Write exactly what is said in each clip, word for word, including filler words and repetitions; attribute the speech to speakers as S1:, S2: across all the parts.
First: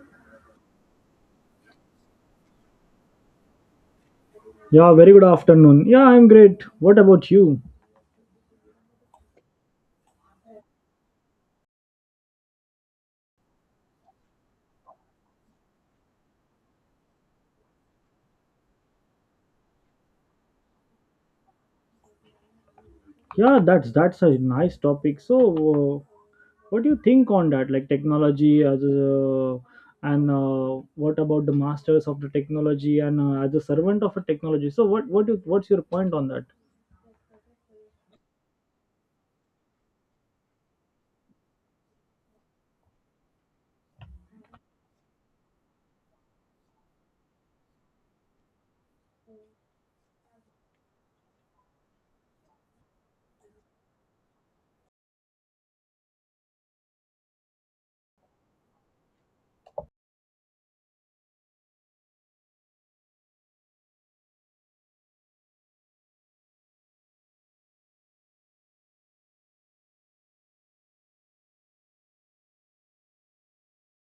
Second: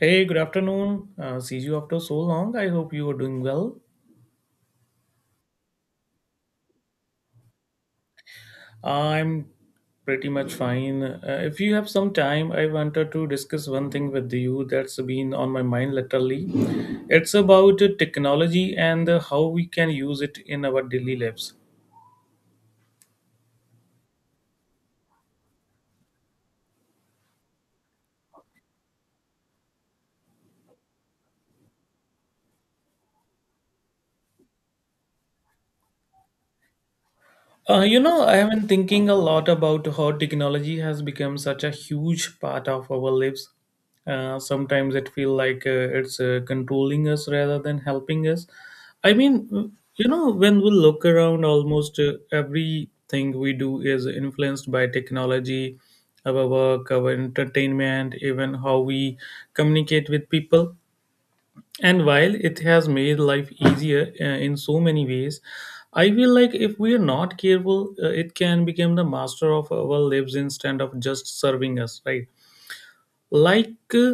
S1: Hey, good afternoon. Uh, see you after so long. I hope you are doing well.
S2: Yeah, very good afternoon. Yeah, I'm great. What about you?
S1: I'm pretty much fine. Uh, if you have some time, I wanted to discuss one thing with you that's been on my mind literally. It's about uh, technology and uh, how we can use it in our daily lives.
S2: Yeah, that's that's a nice topic. So, uh, what do you think on that? Like technology as a, and uh, what about the masters of the technology and uh, as a servant of a technology? So, what what do, what's your point on that?
S1: Uh, you know, I have been thinking a lot about how technology has become such a huge part of our lives. Uh, sometimes it feels like uh, it's uh, controlling us rather than helping us. I mean, you know, when we look around, almost uh, everything we do is influenced by technology, our work, our entertainment, even how we communicate with people, and while it has made life easier uh, in so many ways, I feel like if we are not careful, uh, it can become the master of our lives instead of just serving us, right? Like, uh,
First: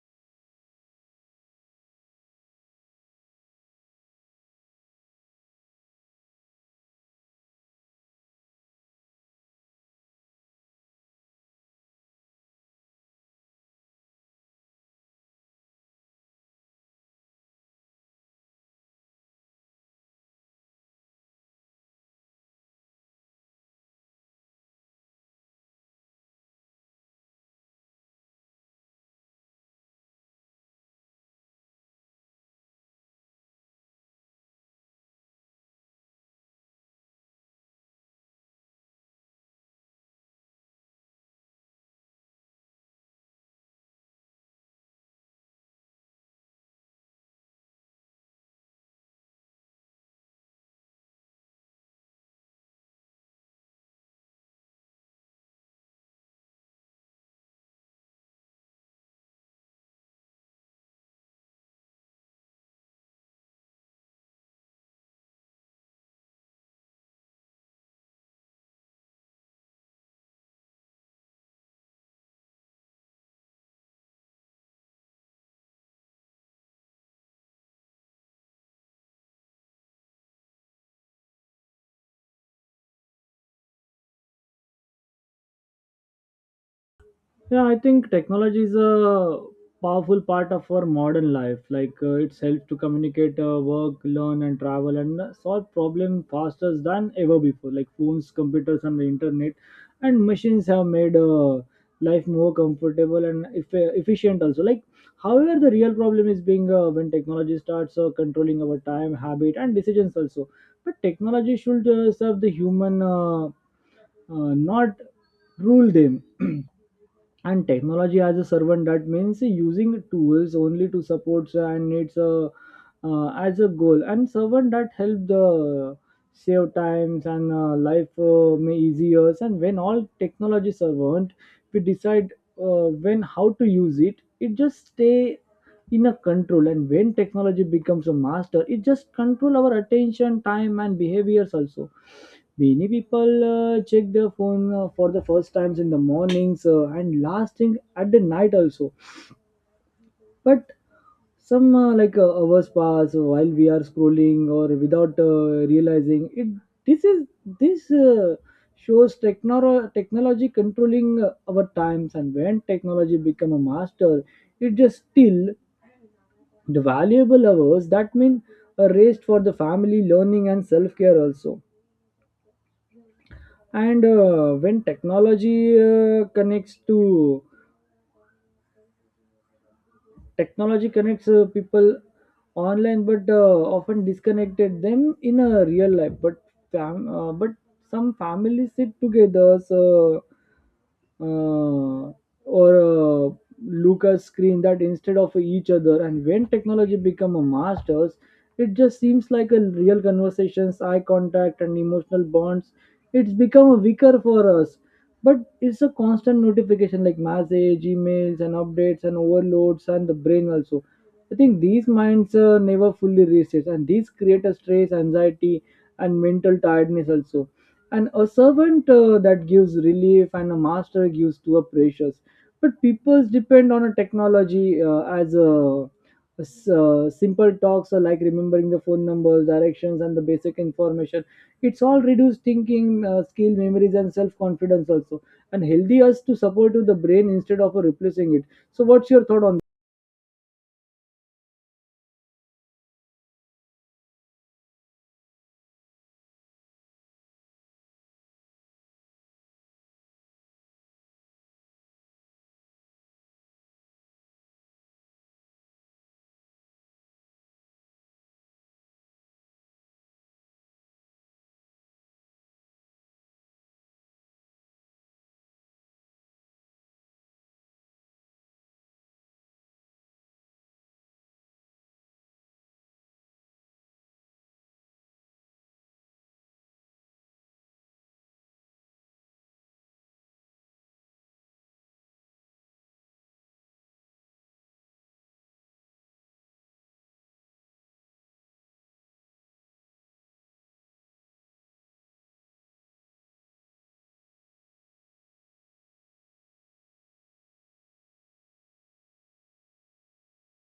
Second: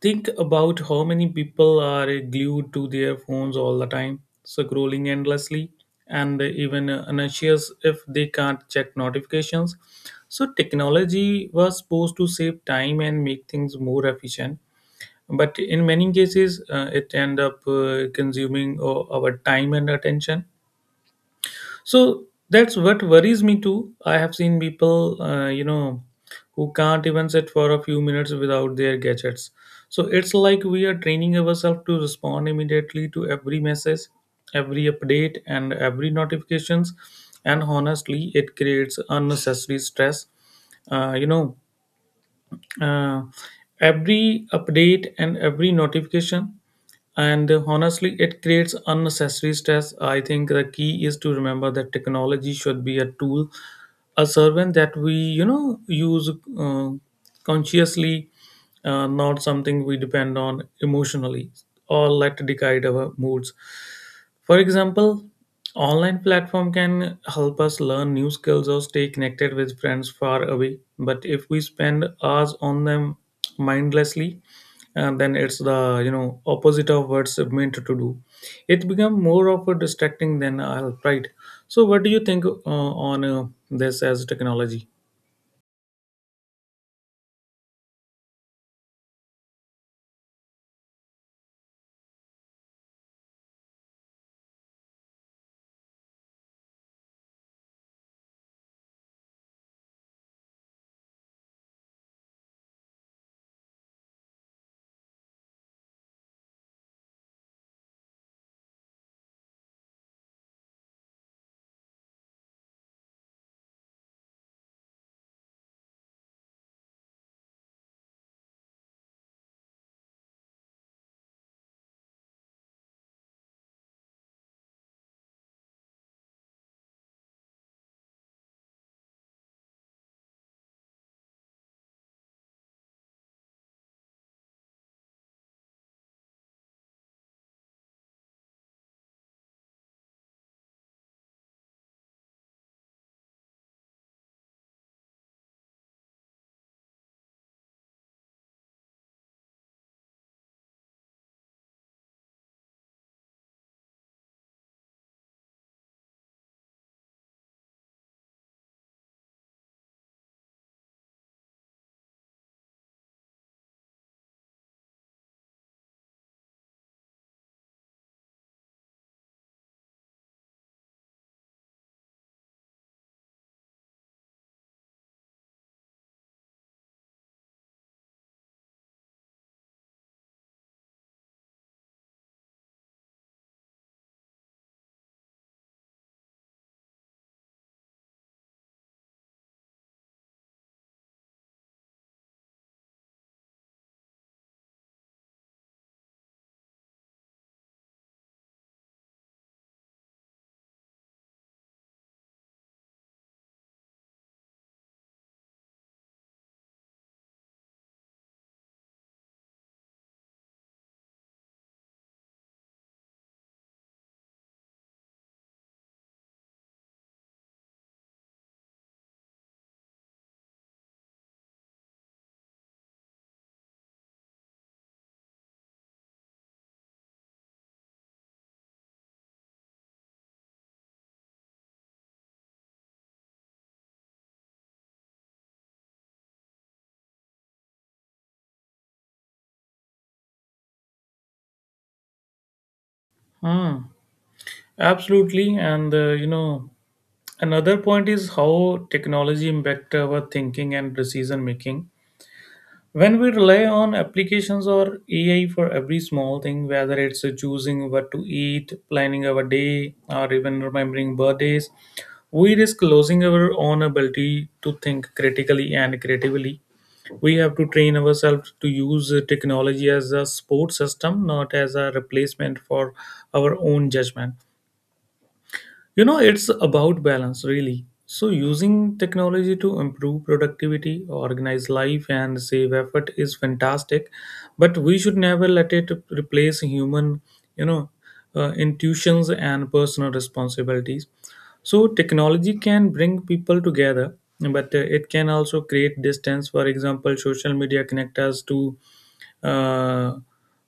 S1: think about how many people are uh, glued to their phones all the time, scrolling endlessly, and even uh, anxious if they can't check notifications. So, technology was supposed to save time and make things more efficient, but in many cases uh, it end up uh, consuming uh, our time and attention. So that's what worries me too. I have seen people uh, you know who can't even sit for a few minutes without their gadgets. So it's like we are training ourselves to respond immediately to every message, every update, and every notifications, and honestly it creates unnecessary stress. uh, you know uh, every update and every notification, and uh, honestly it creates unnecessary stress. I think the key is to remember that technology should be a tool, a servant that we you know use uh, consciously, uh, not something we depend on emotionally or let guide our moods. For example, online platform can help us learn new skills or stay connected with friends far away, but if we spend hours on them mindlessly, and then it's the you know opposite of what's meant to do. It become more of a distracting than a help, right? So what do you think uh, on uh, this as technology?
S2: Yeah, I think technology is a powerful part of our modern life. Like uh, it's helped to communicate, uh, work, learn, and travel, and uh, solve problems faster than ever before. Like phones, computers, and the internet, and machines have made uh, life more comfortable and eff- efficient. Also, like however, the real problem is being uh, when technology starts uh, controlling our time, habit, and decisions. Also, but technology should uh, serve the human, uh, uh, not rule them. And technology as a servant that means using tools only to support and needs a, uh, as a goal and servant that help the save times and uh, life uh, may easier, and when all technology servant, we decide uh, when how to use it, it just stay in a control. And when technology becomes a master, it just control our attention, time, and behaviors. Also, many people uh, check their phone uh, for the first times in the mornings, uh, and last thing at the night. Also, but some, uh, like uh, hours pass while we are scrolling or without uh, realizing it. This is this uh, shows technolo- technology controlling uh, our times. And when technology become a master, it just still the valuable hours, that mean uh, raised for the family, learning, and self care. Also, and uh, when technology uh, connects to technology connects uh, people online, but uh, often disconnected them in a real life. But fam- uh, but some families sit together, so uh, or uh, Lucas screen that instead of each other. And when technology become a masters, it just seems like a real conversations, eye contact, and emotional bonds. It's become a weaker for us, but it's a constant notification like message, emails, and updates, and overloads, and the brain. Also, I think these minds uh, never fully resets, and these create a stress, anxiety, and mental tiredness. Also, and a servant uh, that gives relief, and a master gives to a precious. But peoples depend on a technology uh, as uh, a, s- uh, simple talks or like remembering the phone numbers, directions, and the basic information. It's all reduced thinking uh, skill, memories, and self-confidence. Also, and healthy us to support to the brain instead of uh, replacing it. So what's your thought on?
S1: Hmm. Absolutely, and uh, you know another point is how technology impact our thinking and decision making. When we rely on applications or A I for every small thing, whether it's choosing what to eat, planning our day, or even remembering birthdays, we risk losing our own ability to think critically and creatively. We have to train ourselves to use technology as a support system, not as a replacement for our own judgment. You know, it's about balance, really. So, using technology to improve productivity, organize life, and save effort is fantastic, but we should never let it replace human, you know, uh, intuitions and personal responsibilities. So, technology can bring people together, but uh, it can also create distance. For example, social media connect us to uh,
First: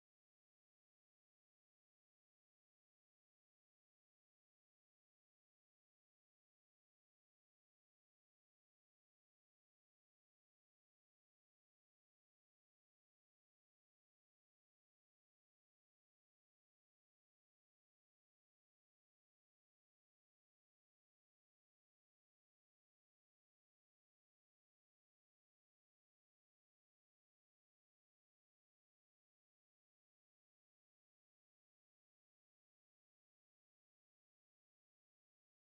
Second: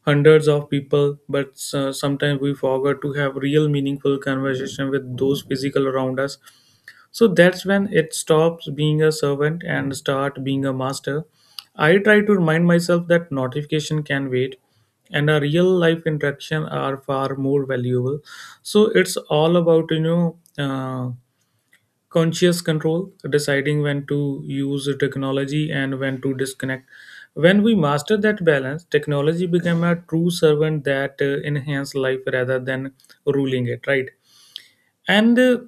S1: hundreds of people, but uh, sometimes we forget to have real meaningful conversation with those physical around us. So that's when it stops being a servant and start being a master. I try to remind myself that notification can wait and a real life interaction are far more valuable. So it's all about you know uh, conscious control, deciding when to use technology and when to disconnect. When we master that balance, technology became a true servant that uh, enhanced life rather than ruling it, right? And uh,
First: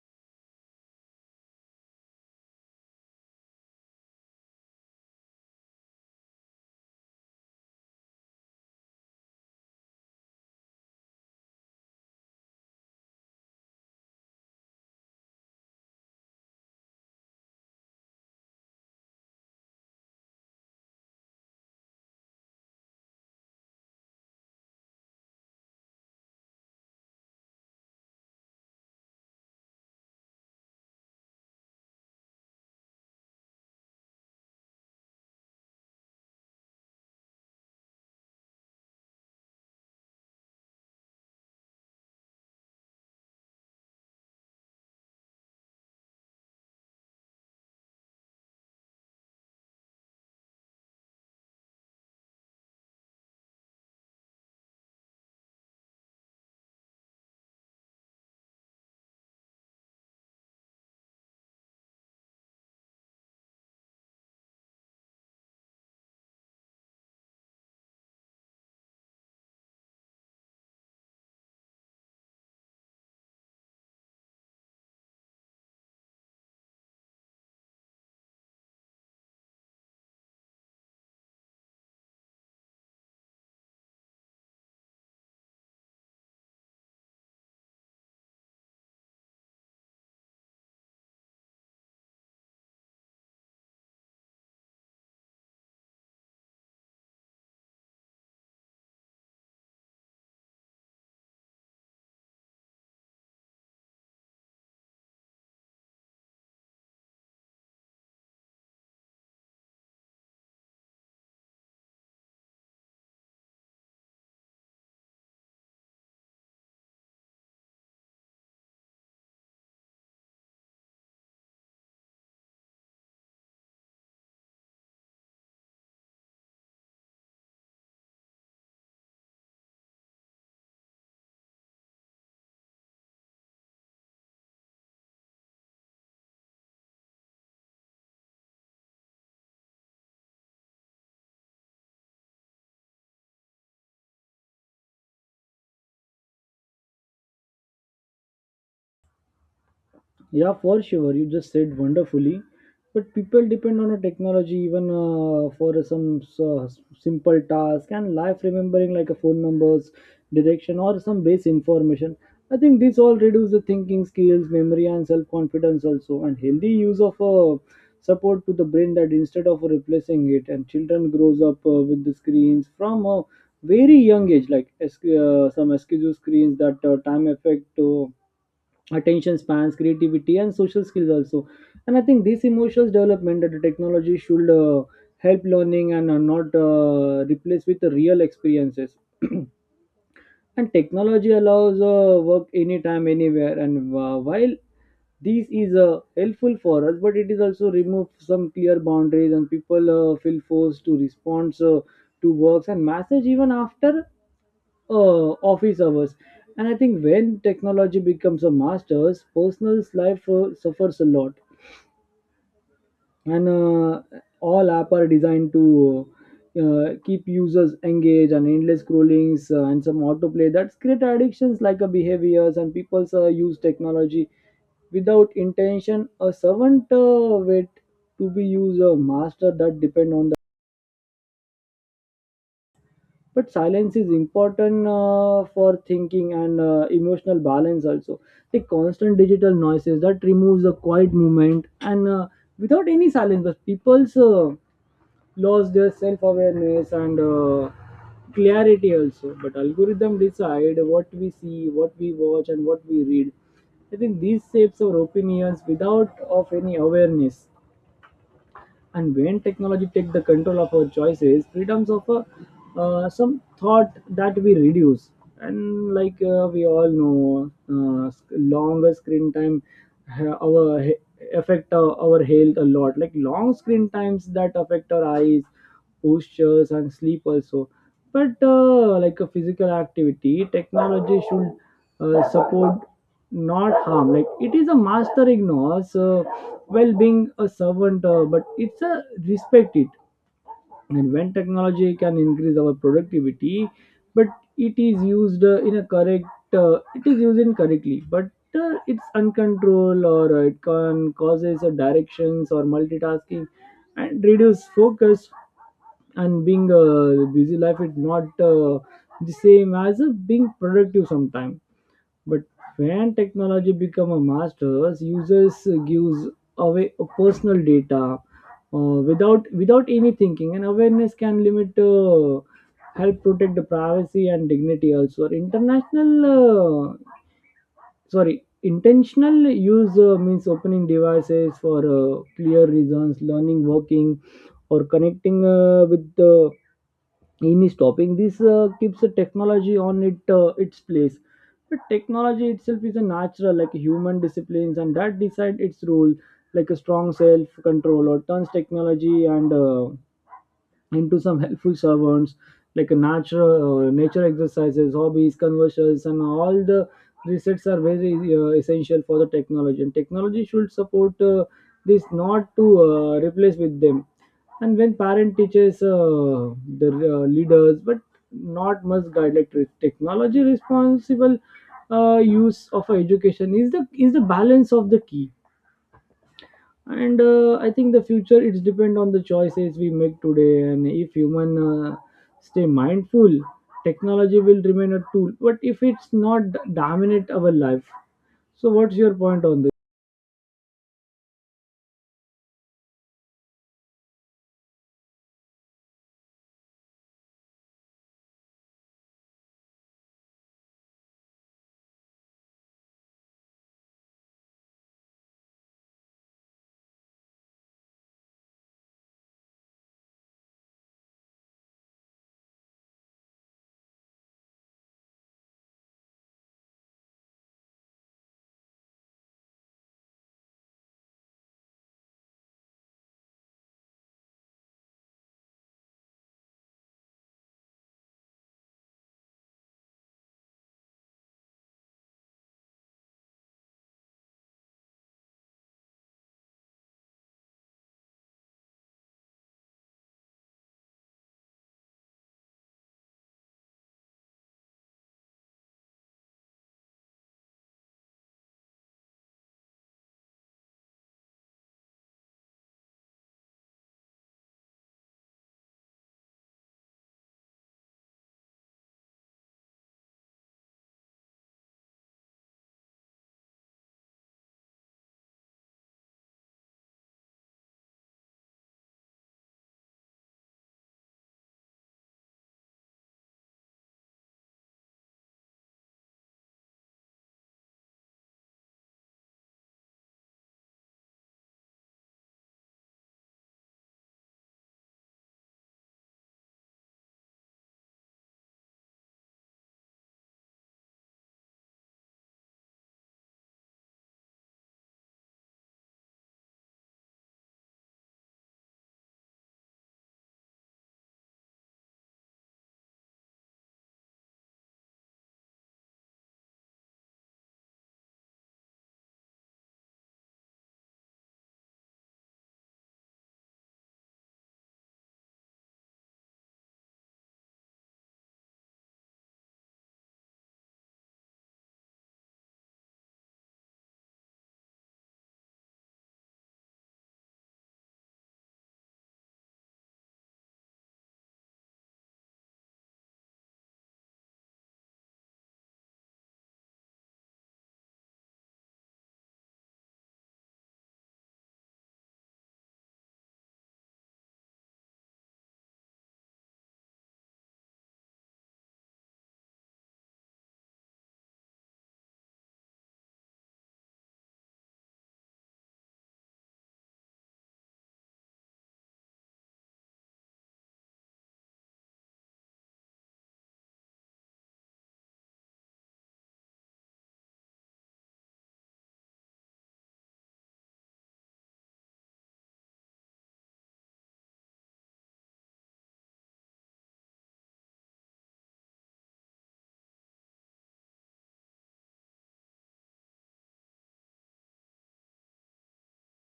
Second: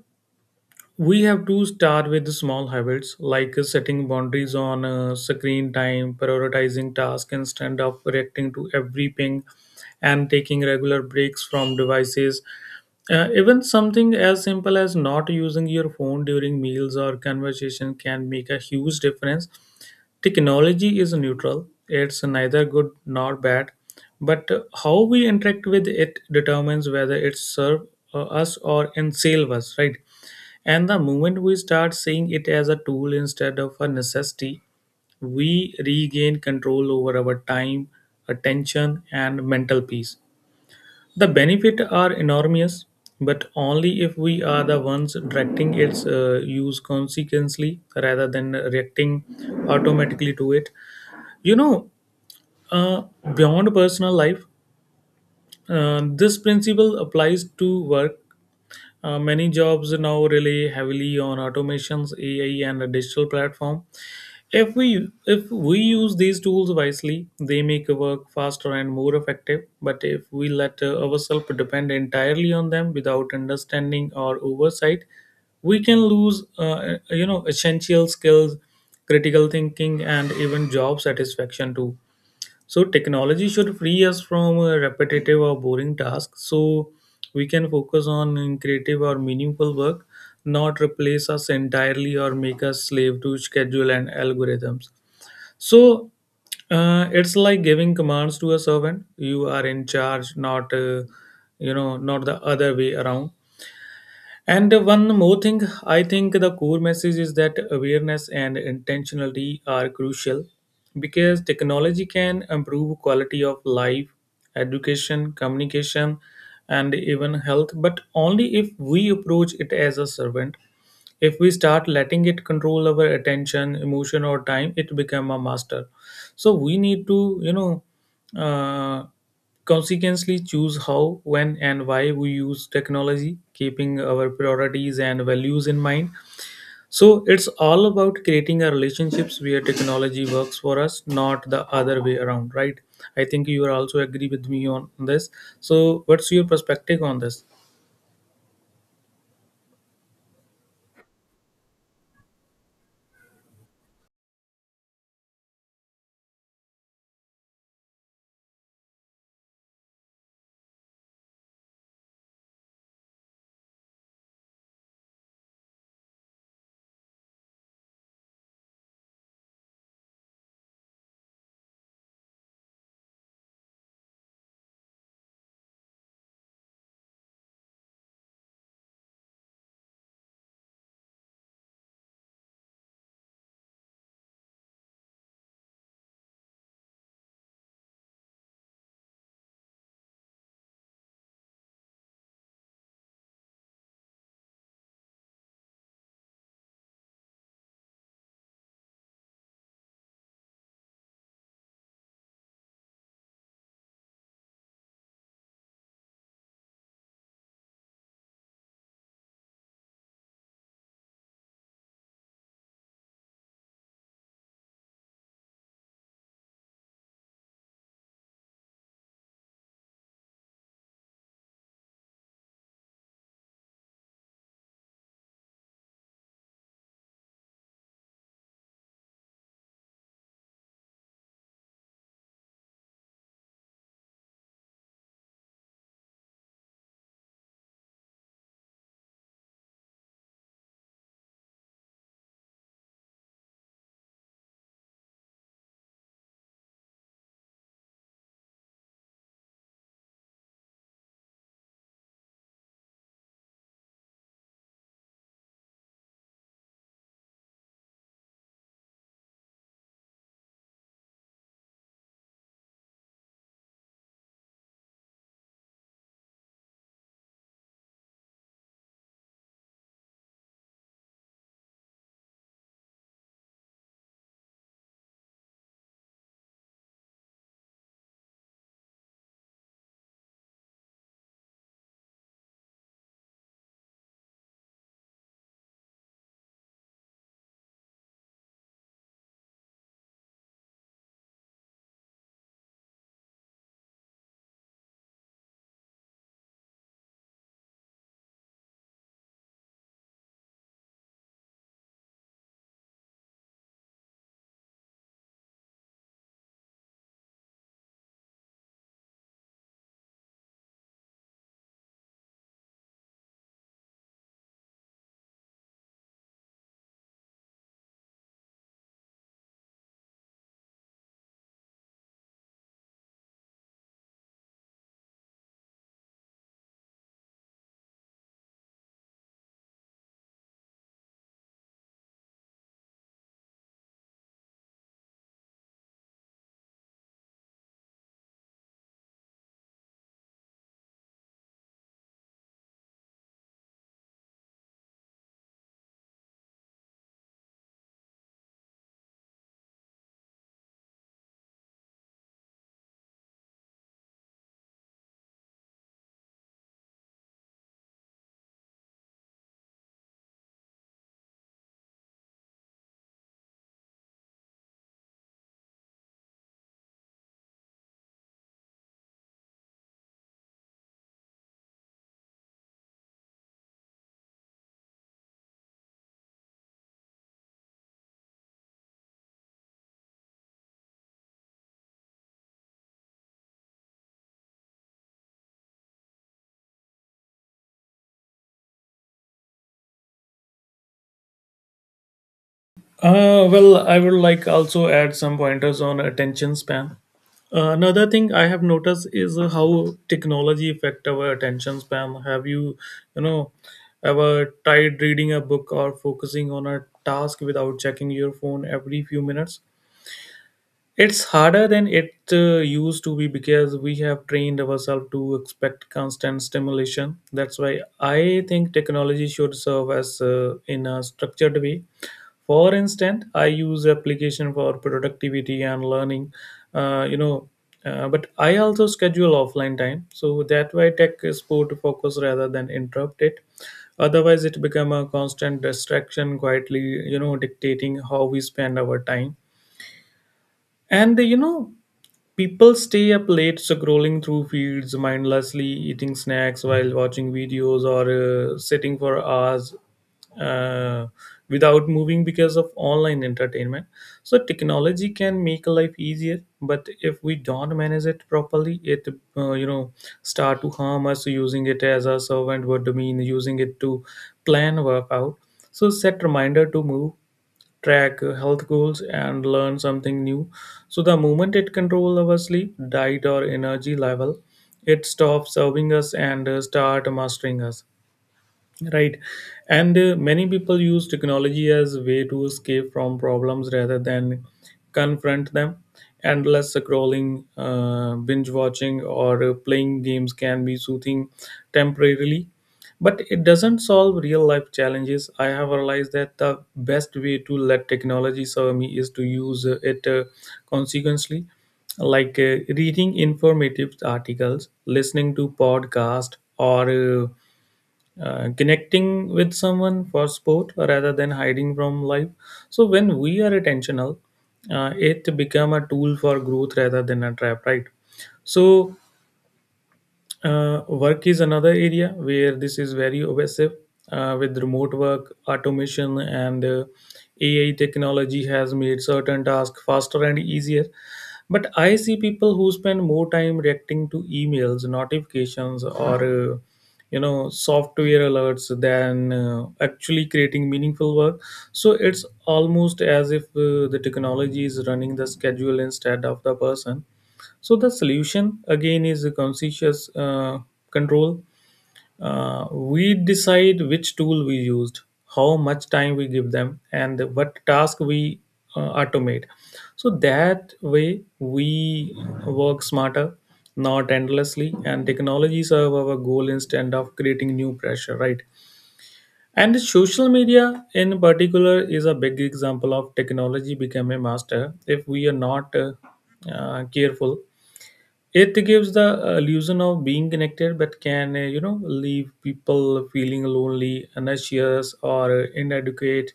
S1: we have to start with the small habits like uh, setting boundaries on uh, screen time, prioritizing tasks instead of reacting to every ping, and taking regular breaks from devices. Uh, even something as simple as not using your phone during meals or conversation can make a huge difference. Technology is neutral, it's neither good nor bad, but how we interact with it determines whether it serves us or enslave us, right? And the moment we start seeing it as a tool instead of a necessity, we regain control over our time, attention, and mental peace. The benefits are enormous, but only if we are the ones directing its uh, use consequently rather than reacting automatically to it. You know, uh, Beyond personal life, uh, this principle applies to work. Uh, many jobs now rely heavily on automations, A I, and a digital platform. If we if we use these tools wisely, they make work faster and more effective. But if we let uh, ourselves depend entirely on them without understanding or oversight, we can lose uh, you know essential skills, critical thinking, and even job satisfaction too. So technology should free us from uh, repetitive or boring tasks so we can focus on creative or meaningful work, not replace us entirely or make us slave to schedule and algorithms. So uh, it's like giving commands to a servant. You are in charge, not uh, you know, not the other way around. And one more thing, I think the core message is that awareness and intentionality are crucial because technology can improve quality of life, education, communication, and even health, but only if we approach it as a servant. If we start letting it control our attention, emotion, or time, it become a master. So we need to you know uh, consequently choose how, when, and why we use technology, keeping our priorities and values in mind. So it's all about creating a relationships where technology works for us, not the other way around, right? I think you are also agree with me on this. So what's your perspective on this?
S2: Yeah, for sure. You just said wonderfully. But people depend on a technology even uh, for some uh, simple task and life remembering like a phone numbers, direction, or some base information. I think this all reduce the thinking skills, memory, and self confidence. Also, and healthy use of uh, support to the brain that instead of replacing it. And children grows up uh, with the screens from a very young age, like uh, some excuse screens that uh, time effect. Uh, attention spans, creativity, and social skills. Also, and I think this emotional development that the technology should uh, help learning and uh, not uh, replace with the real experiences. And technology allows uh, work anytime anywhere, and uh, while this is uh, helpful for us, but it is also remove some clear boundaries, and people uh, feel forced to respond uh, to works and message even after uh, office hours. And I think when technology becomes a master's, personal life uh, suffers a lot. And uh, all app are designed to uh, keep users engaged, and endless scrollings, uh, and some autoplay that's create addictions like a behaviors, and people uh, use technology without intention. A servant uh, wait to be used, a master that depend on the. But silence is important uh, for thinking and uh, emotional balance. Also, the constant digital noises that removes the quiet movement, and uh, without any silence, but people's uh, lost their self-awareness and uh, clarity. Also, but algorithm decide what we see, what we watch, and what we read. I think these shapes our opinions without of any awareness. And when technology take the control of our choices, freedoms of a, uh, some thought that we reduce. And like uh, we all know, uh, sc- longer screen time ha- our he- affect uh, our health a lot, like long screen times that affect our eyes, postures, and sleep. Also, but uh, like a physical activity, technology should uh, support, not harm, like it is a master ignores uh, well being, a servant uh, but it's a respect it. And when technology can increase our productivity, but it is used uh, in a correct, uh, it is used incorrectly, but uh, it's uncontrolled, or uh, it can causes uh, directions or multitasking and reduce focus. And being a busy life is not uh, the same as uh, being productive sometimes. But when technology become a master, users gives away personal data, uh, without without any thinking, and awareness can limit, uh, help protect the privacy and dignity. Also, International, uh, sorry, intentional use uh, means opening devices for uh, clear reasons, learning, working, or connecting uh, with the aim is stopping this, uh, keeps the technology on it uh, its place. But technology itself is a natural like human disciplines, and that decide its role, like a strong self control or turns technology, and uh, into some helpful servants, like a natural uh, nature, exercises, hobbies, conversions, and all the resets are very uh, essential for the technology. And technology should support uh, this, not to uh, replace with them. And when parent teaches uh, the uh, leaders, but not must guide, like re- technology responsible uh, use of education is the is the balance of the key. And uh, I think the future, it's depend on the choices we make today. And if human uh, stay mindful, technology will remain a tool, but if it's not, dominate our life. So what's your point on this?
S1: Uh, well, I would like also add some pointers on attention span. Uh, Another thing I have noticed is uh, how technology affect our attention span. Have you, you know, ever tried reading a book or focusing on a task without checking your phone every few minutes? It's harder than it uh, used to be because we have trained ourselves to expect constant stimulation. That's why I think technology should serve as uh, in a structured way. For instance, I use application for productivity and learning, uh, you know, uh, but I also schedule offline time. So that way tech is put to focus rather than interrupt it. Otherwise, it become a constant distraction, quietly, you know, dictating how we spend our time. And uh, you know, people stay up late scrolling through feeds mindlessly, eating snacks while watching videos, or uh, sitting for hours uh, without moving because of online entertainment. So, technology can make life easier, but if we don't manage it properly, it uh, you know start to harm us. Using it as a servant would mean using it to plan work out. So, set reminder to move, track uh, health goals, and learn something new. So the moment it controls our sleep, diet, or energy level, it stops serving us and uh, start mastering us. Right. And uh, many people use technology as a way to escape from problems rather than confront them. Endless scrolling, uh, binge watching, or uh, playing games can be soothing temporarily, but it doesn't solve real life challenges. I have realized that the best way to let technology serve me is to use uh, it uh, consequently, like uh, reading informative articles, listening to podcast, or uh, uh, connecting with someone for sport rather than hiding from life. So when we are intentional, uh, it become a tool for growth rather than a trap, right? So uh, work is another area where this is very obsessive. Uh, with remote work, automation, and uh, A I technology has made certain tasks faster and easier. But I see people who spend more time reacting to emails, notifications, or uh, you know software alerts than uh, actually creating meaningful work. So it's almost as if uh, the technology is running the schedule instead of the person. So the solution again is a conscious uh, control. Uh, we decide which tool we used, how much time we give them, and what task we uh, automate. So that way we work smarter, not endlessly, and technology serve our goal instead of creating new pressure, right? And social media in particular is a big example of technology become a master if we are not uh, uh, careful. It gives the uh, illusion of being connected, but can uh, you know leave people feeling lonely, anxious, or inadequate.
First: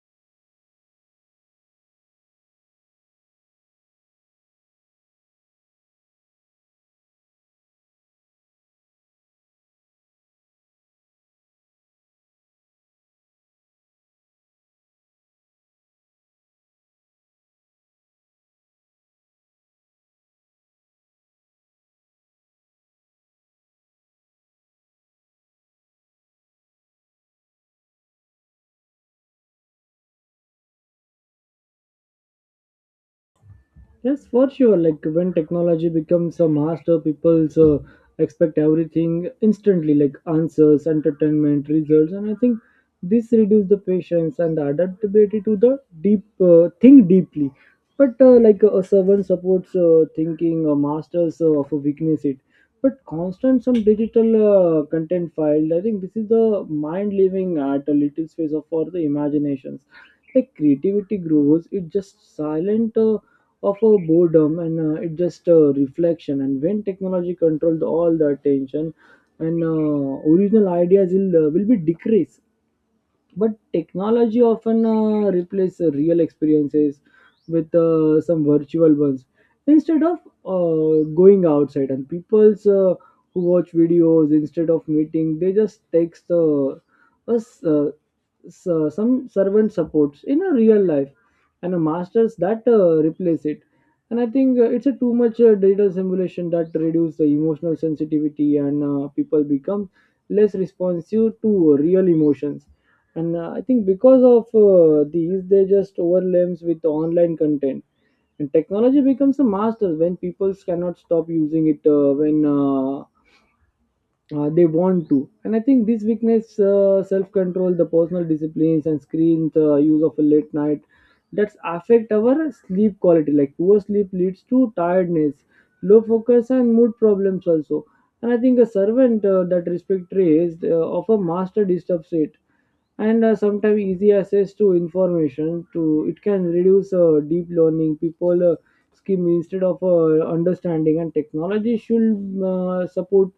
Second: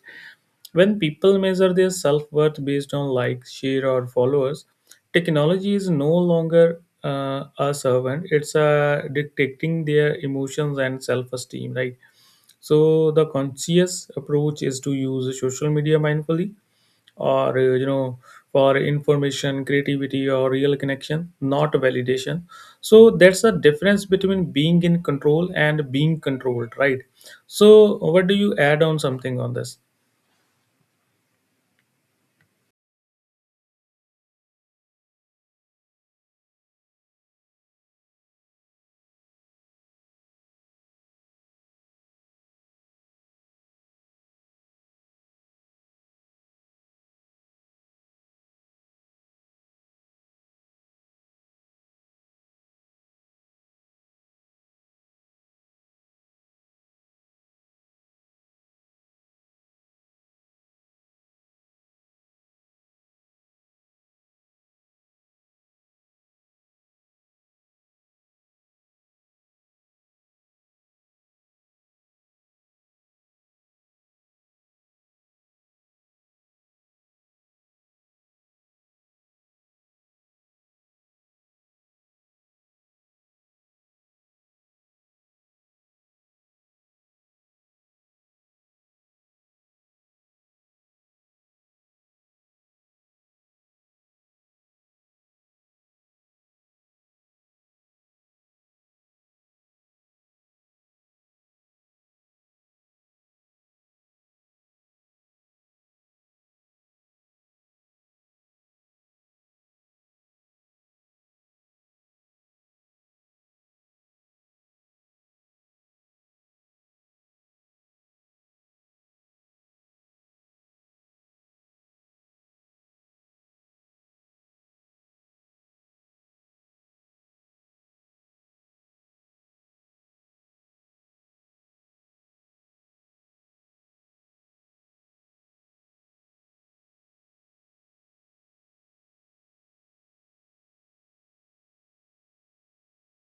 S1: When people measure their self worth based on likes, share, or followers, technology is no longer uh, a servant. It's uh, detecting their emotions and self esteem. Right. So the conscious approach is to use social media mindfully or uh, you know for information creativity or real connection, not validation. So that's the difference between being in control and being controlled, right? So what do you add on something on this?
S2: Yes, for sure. Like when technology becomes a master, people uh, expect everything instantly, like answers, entertainment, results. And I think this reduces the patience and the adaptability to the deep uh, think deeply. But uh, like a servant supports uh, thinking, a masters uh, of a weakness it. But constant some digital uh, content filed. I think this is the mind living at a little space of for the imaginations. Like creativity grows, it just silent. Uh, of our boredom, and uh, it's just a reflection. And when technology controls all the attention, and uh, original ideas will, uh, will be decreased. But technology often uh, replaces real experiences with uh, some virtual ones, instead of uh, going outside. And people's uh, who watch videos instead of meeting, they just text uh, us uh, s- uh, some servant supports in a real life, and a masters that uh, replace it. And I think uh, it's a too much uh, data simulation that reduce the emotional sensitivity, and uh, people become less responsive to real emotions. And uh, I think because of uh, these, they just overlaps with online content. And technology becomes a master when people cannot stop using it, uh, when uh, uh, they want to. And I think this weakness uh, self-control, the personal disciplines, and screen the use of a late night, that's affect our sleep quality, like poor sleep leads to tiredness, low focus, and mood problems. Also, and I think a servant uh, that respect raised uh, of a master disturbs it. And uh, sometimes easy access to information to it can reduce uh, deep learning. People uh, skim instead of uh, understanding. And technology should uh, support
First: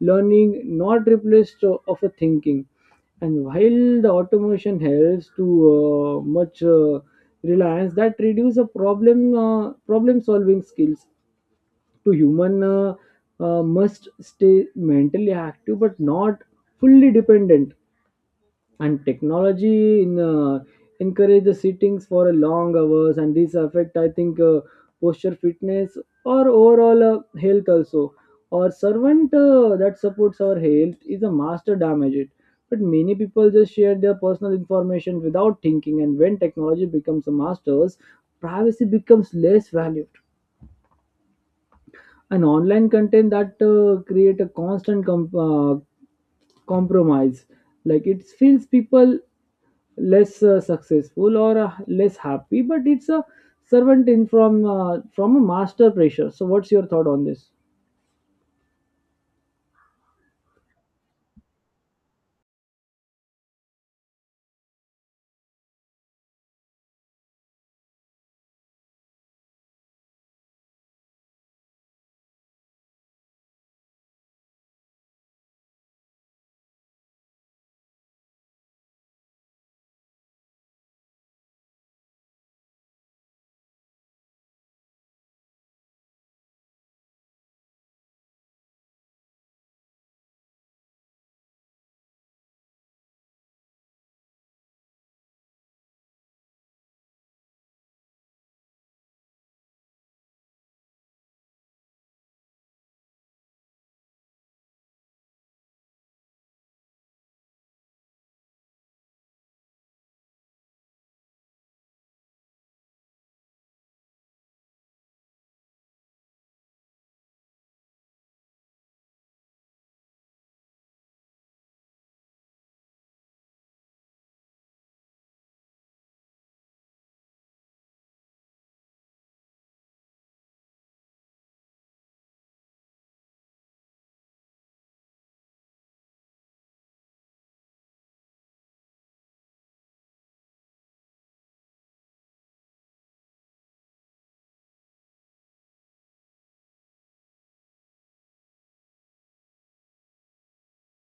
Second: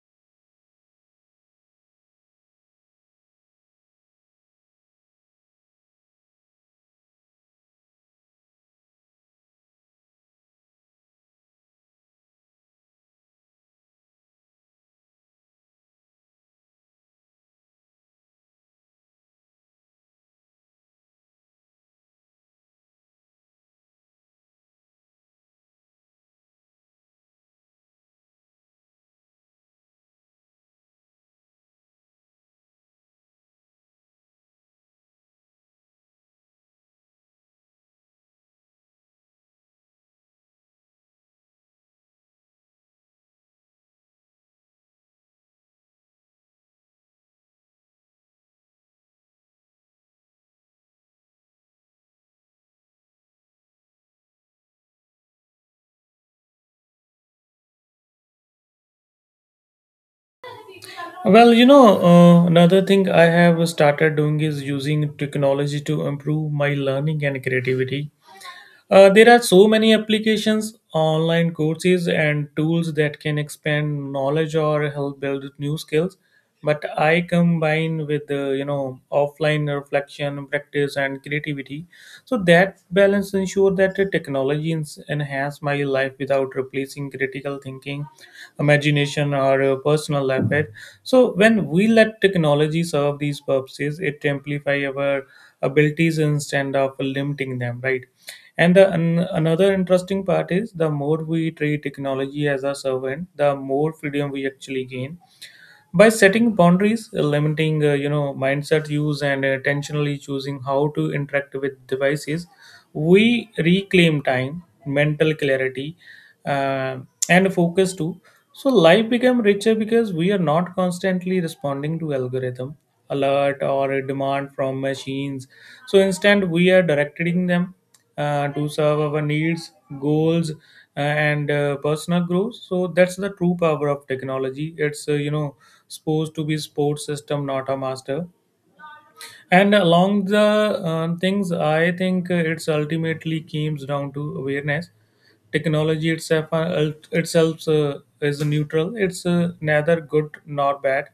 S2: learning, not replaced uh, of a thinking. And while the automation helps to uh, much uh, reliance that reduce the problem uh, problem solving skills to human, uh, uh, must stay mentally active, but not fully dependent. And technology in, uh, encourage the sittings for a long hours. And this affect, I think, uh, posture, fitness, or overall uh, health. Also, or servant uh, that supports our health is a master damage it. But many people just share their personal information without thinking. And when technology becomes a master's, privacy becomes less valued. And online content that uh, create a constant com- uh, compromise, like it feels people less uh, successful or uh, less happy, but it's a servant in from uh, from a master pressure. So what's your thought on this?
S1: Well, you know uh, another thing I have started doing is using technology to improve my learning and creativity. Uh, there are so many applications, online courses, and tools that can expand knowledge or help build new skills. But I combine with the you know offline reflection, practice, and creativity. So that balance ensure that the technology ens- enhance my life without replacing critical thinking, imagination, or uh, personal effort. So when we let technology serve these purposes, it amplify our abilities instead of limiting them. Right, and the, an, another interesting part is the more we treat technology as a servant, the more freedom we actually gain by setting boundaries, uh, limiting uh, you know mindset use, and intentionally choosing how to interact with devices. We reclaim time, mental clarity, uh, and focus too. So life become richer because we are not constantly responding to algorithm alert or a demand from machines. So instead, we are directing them uh, to serve our needs, goals, uh, and uh, personal growth. So that's the true power of technology. It's uh, you know supposed to be support system, not a master. And along the um, things, I think uh, it's ultimately comes down to awareness. Technology itself uh, itself uh, is neutral. It's uh, neither good nor bad.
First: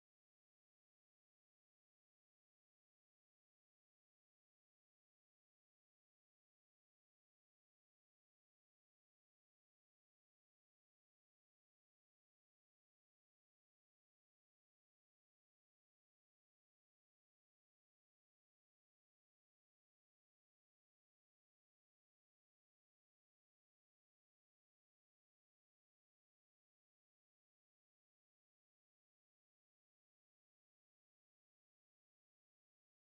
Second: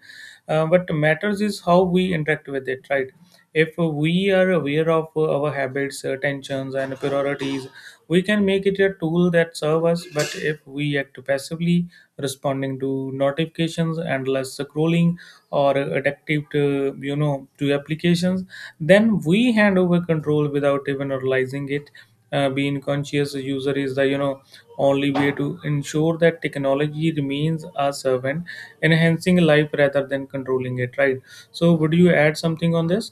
S1: Uh, what matters is how we interact with it, right? If we are aware of uh, our habits, uh, tensions, and priorities, we can make it a tool that serves us. But if we act passively, responding to notifications, endless scrolling, or addictive to you know to applications, then we hand over control without even realizing it. Uh, being conscious user is the you know only way to ensure that technology remains a servant, enhancing life rather than controlling it, right? So would you add something on this?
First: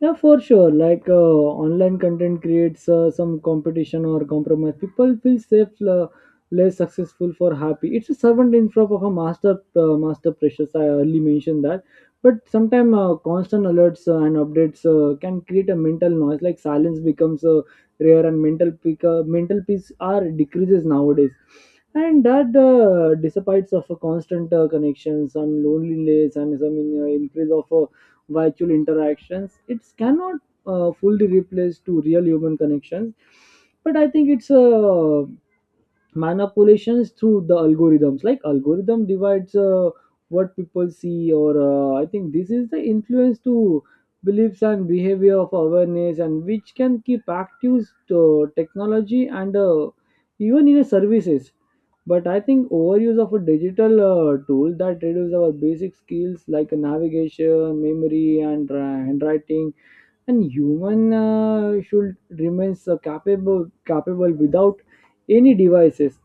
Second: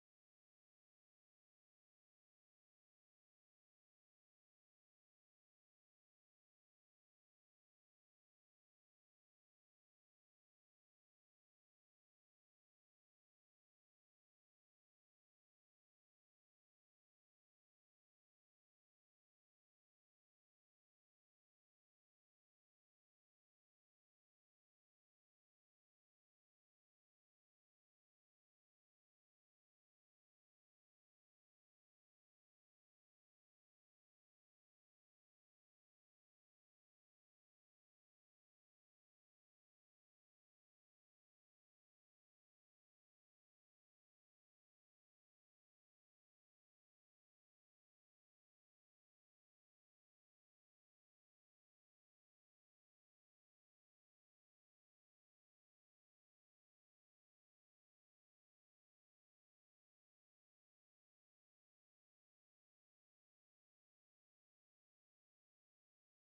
S2: Yeah, for sure. Like uh, online content creates uh, some competition or compromise. People feel safe, uh, less successful, for happy. It's a servant in front of a master, uh, master precious. I early mentioned that. But sometimes uh, constant alerts uh, and updates uh, can create a mental noise. Like silence becomes uh, rare, and mental peak, uh, mental peace are decreases nowadays. And that uh, dissipates of a constant uh, connections and loneliness and some in, uh, increase of uh, virtual interactions it cannot uh, fully replace to real human connections, but I think it's uh, manipulations through the algorithms. Like algorithm divides uh, what people see, or uh, I think this is the influence to beliefs and behavior of awareness, and which can keep active uh, technology and uh, even in a services. But I think overuse of a digital uh, tool that reduces our basic skills like navigation memory and uh, handwriting, and human uh, should remains uh, capable, capable without any devices.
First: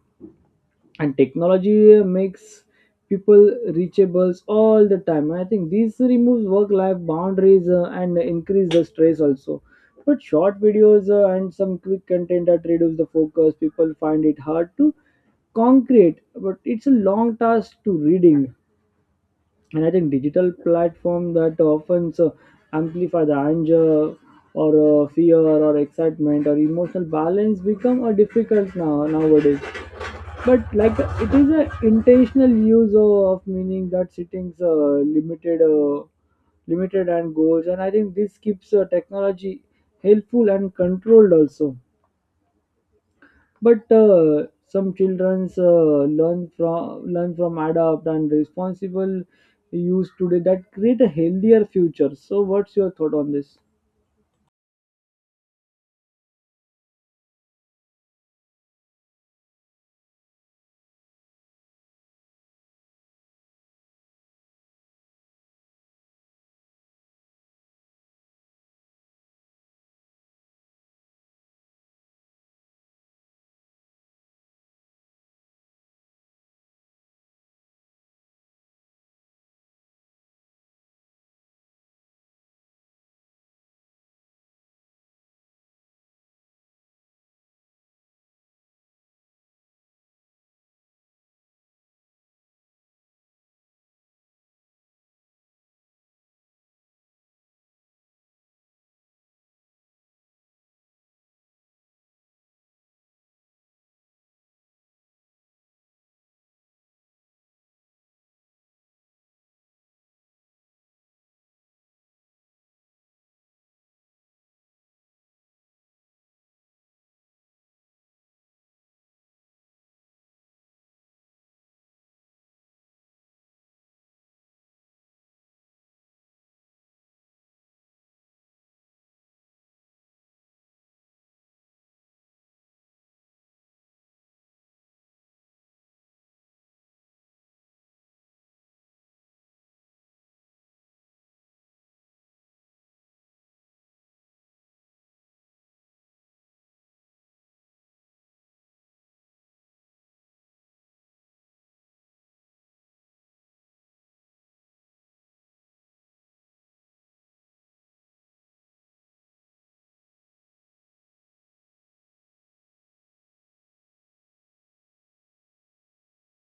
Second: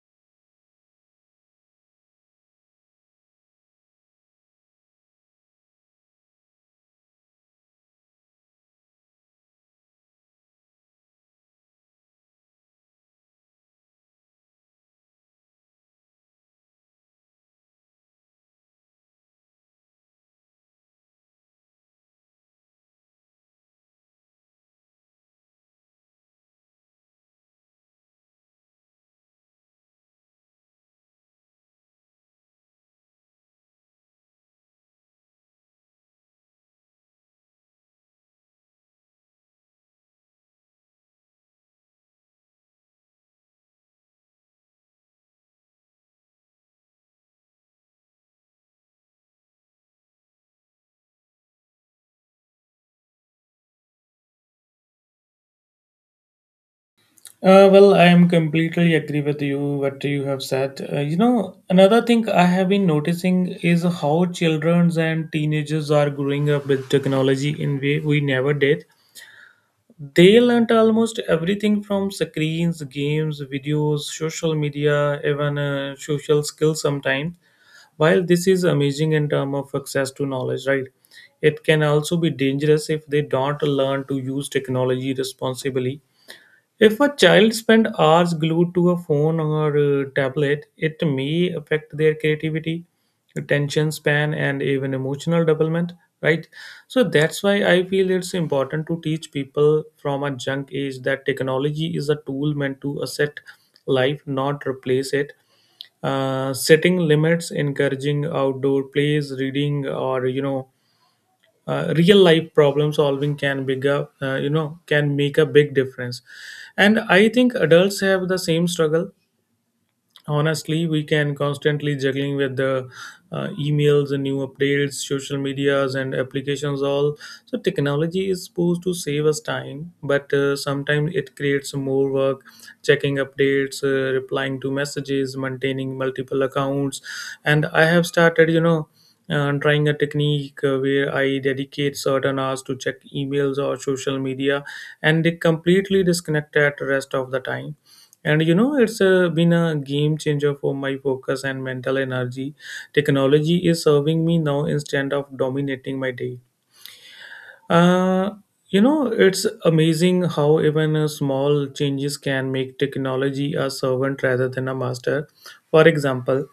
S2: And technology uh, makes people reachable all the time. I think this removes work life boundaries uh, and increase the stress also. But short videos uh, and some quick content that reduce the focus, people find it hard to concrete, but it's a long task to reading. And I think digital platform that often uh, amplify the anger, or uh, fear or excitement, or emotional balance become a difficult now nowadays. But like uh, it is an intentional use uh, of meaning that settings uh, limited, uh, limited and goals, and I think this keeps uh, technology helpful and controlled also. But uh, some childrens uh, learn from learn from adapt and responsible use today that create a healthier future. So, what's your thought on this?
S1: uh, Well, I am completely agree with you what you have said. Uh, you know, another thing I have been noticing is how childrens and teenagers are growing up with technology in way we never did. They learnt almost everything from screens, games, videos, social media, even uh, social skills sometimes. While this is amazing in terms of access to knowledge, right? It can also be dangerous if they don't learn to use technology responsibly. If a child spends hours glued to a phone or a tablet, it may affect their creativity, attention span, and even emotional development. Right, so that's why I feel it's important to teach people from a young age that technology is a tool meant to assist life, not replace it. Uh, setting limits, encouraging outdoor plays, reading, or you know, uh, real life problem solving can bigger uh, you know can make a big difference. And I think adults have the same struggle. Honestly, we can constantly juggling with the uh, emails and new updates, social medias and applications all. So technology is supposed to save us time, but uh, sometimes it creates more work, checking updates, uh, replying to messages, maintaining multiple accounts. And I have started, you know uh, trying a technique uh, where I dedicate certain hours to check emails or social media, and they completely disconnect at the rest of the time. And you know it's uh, been a game changer for my focus and mental energy. Technology is serving me now instead of dominating my day. uh, you know it's amazing how even uh, small changes can make technology a servant rather than a master. For example,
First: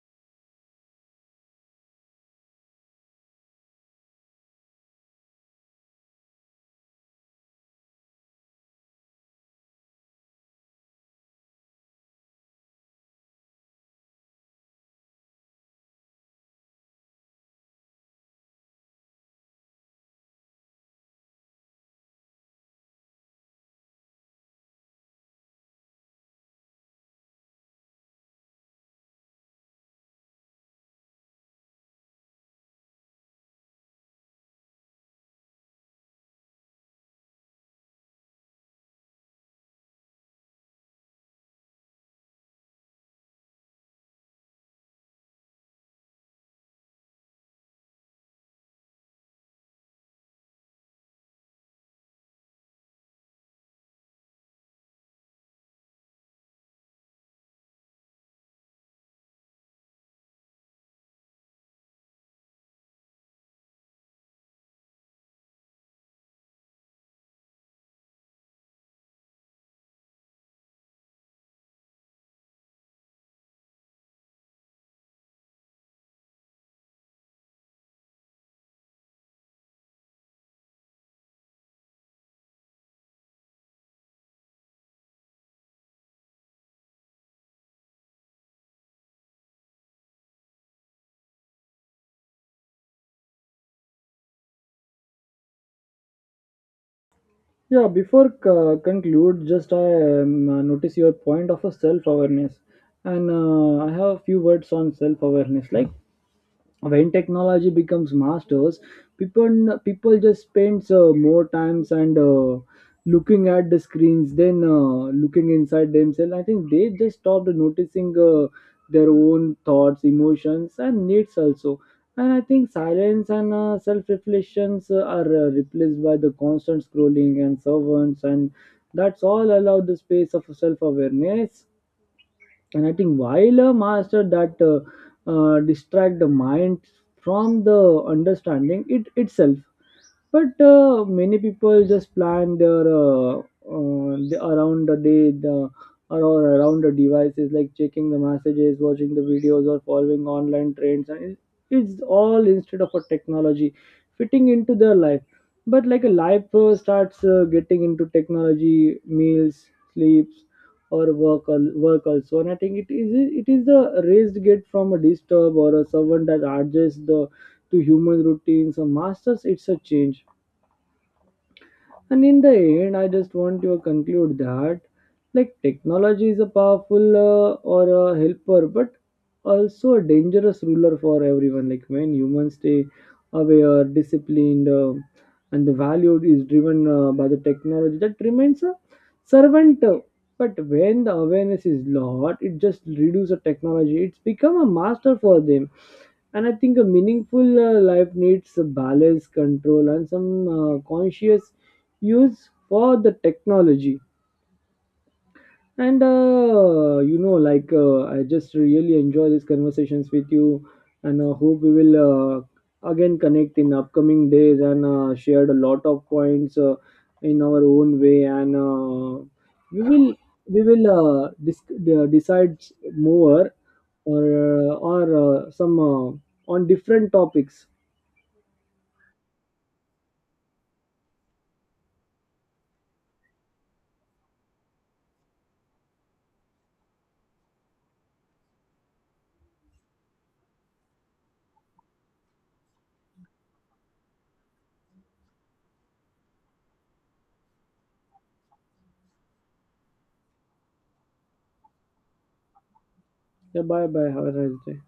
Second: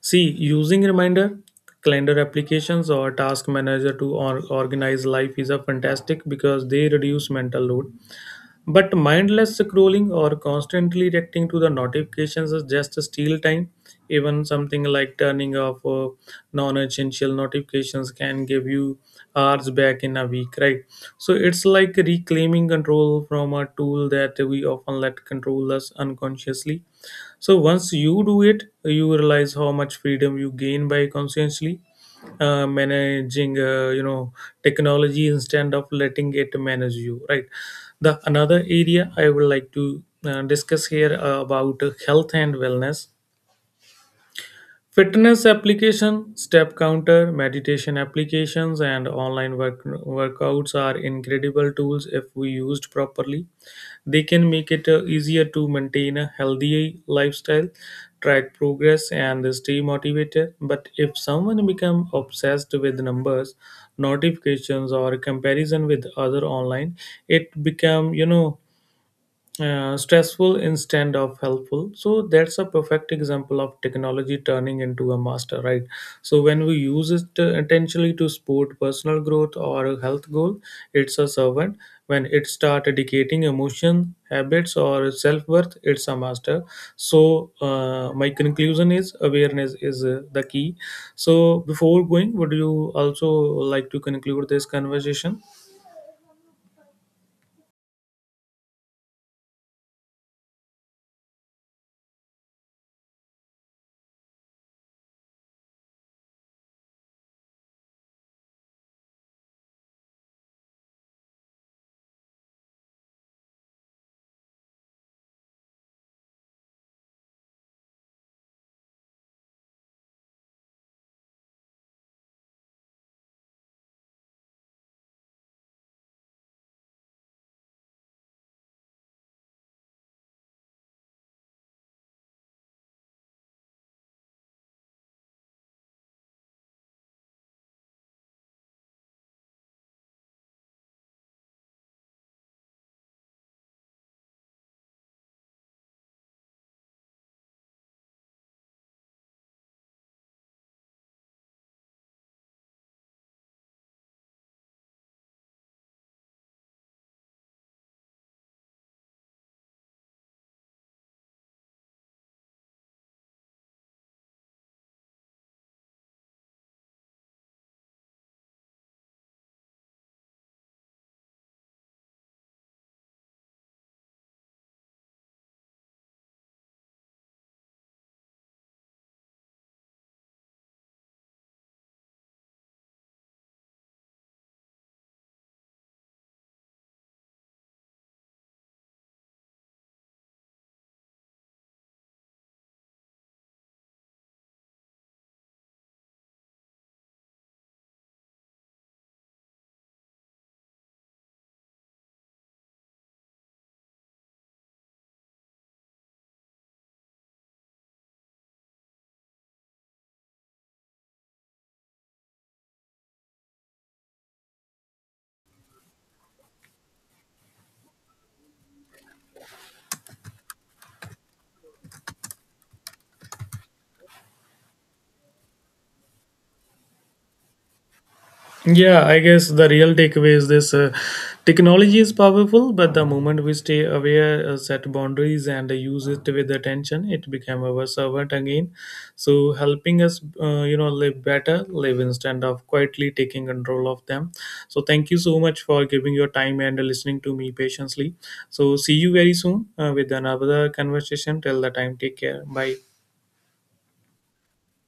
S1: see, using reminder calendar applications or task manager to or- organize life is a fantastic because they reduce mental load. But mindless scrolling or constantly reacting to the notifications is just steal time. Even something like turning off uh, non-essential notifications can give you hours back in a week, right? So it's like reclaiming control from a tool that we often let control us unconsciously. So once you do it, you realize how much freedom you gain by consciously uh, managing uh, you know technology instead of letting it manage you, right? The another area I would like to uh, discuss here uh, about uh, health and wellness. Fitness application, step counter, meditation applications, and online work workouts are incredible tools if we used properly. They can make it uh, easier to maintain a healthy lifestyle, track progress, and stay motivated. But if someone becomes obsessed with numbers, notifications, or comparison with other online, it become you know uh, stressful instead of helpful. So that's a perfect example of technology turning into a master, right? So when we use it uh, intentionally to support personal growth or a health goal, it's a servant. When it start educating emotion habits or self-worth, it's a master. So uh, my conclusion is awareness is uh, the key. So before going, would you also like to conclude this conversation?
S2: Yeah, before uh, conclude, just I um, uh, notice your point of a self awareness, and uh, I have a few words on self awareness. Like when technology becomes masters, people people just spends uh, more times and uh, looking at the screens than uh, looking inside themselves. I think they just stopped noticing uh, their own thoughts, emotions, and needs also. And I think silence and uh, self reflections are uh, replaced by the constant scrolling and servants, and that's all allow the space of self awareness. And I think while a master that uh, uh, distract the mind from the understanding it itself. But uh, many people just plan their uh, uh, the, around the day the, or around the devices, like checking the messages, watching the videos, or following online trends, and it- it's all instead of a technology fitting into their life. But like a life uh, starts uh, getting into technology meals, sleep, or work al- work also. And I think it is, it is the raised gate from a disturb, or a servant that adjusts the to human routines, or masters it's a change. And in the end, I just want to conclude that like technology is a powerful uh, or a helper, but also a dangerous ruler for everyone. Like when humans stay aware, disciplined, uh, and the value is driven uh, by the technology, that remains a servant. uh, But when the awareness is lost, it just reduces the technology. It's become a master for them. And I think a meaningful uh, life needs a balance control and some uh, conscious use for the technology. And uh, you know like uh, I just really enjoy these conversations with you, and uh, hope we will uh, again connect in upcoming days, and uh, shared a lot of points uh, in our own way, and uh, we will we will uh, dis- uh, decide more, or uh, or uh, some uh, on different topics.
S1: Yeah, I guess the real takeaway is this: uh, technology is powerful, but the moment we stay aware, uh, set boundaries, and uh, use it with attention, it become our servant again. So, helping us, uh, you know, live better, live instead of quietly taking control of them. So, thank you so much for giving your time and listening to me patiently. So, see you very soon uh, with another conversation. Till the time, take care. Bye.
S2: Yeah, bye bye, have a nice day.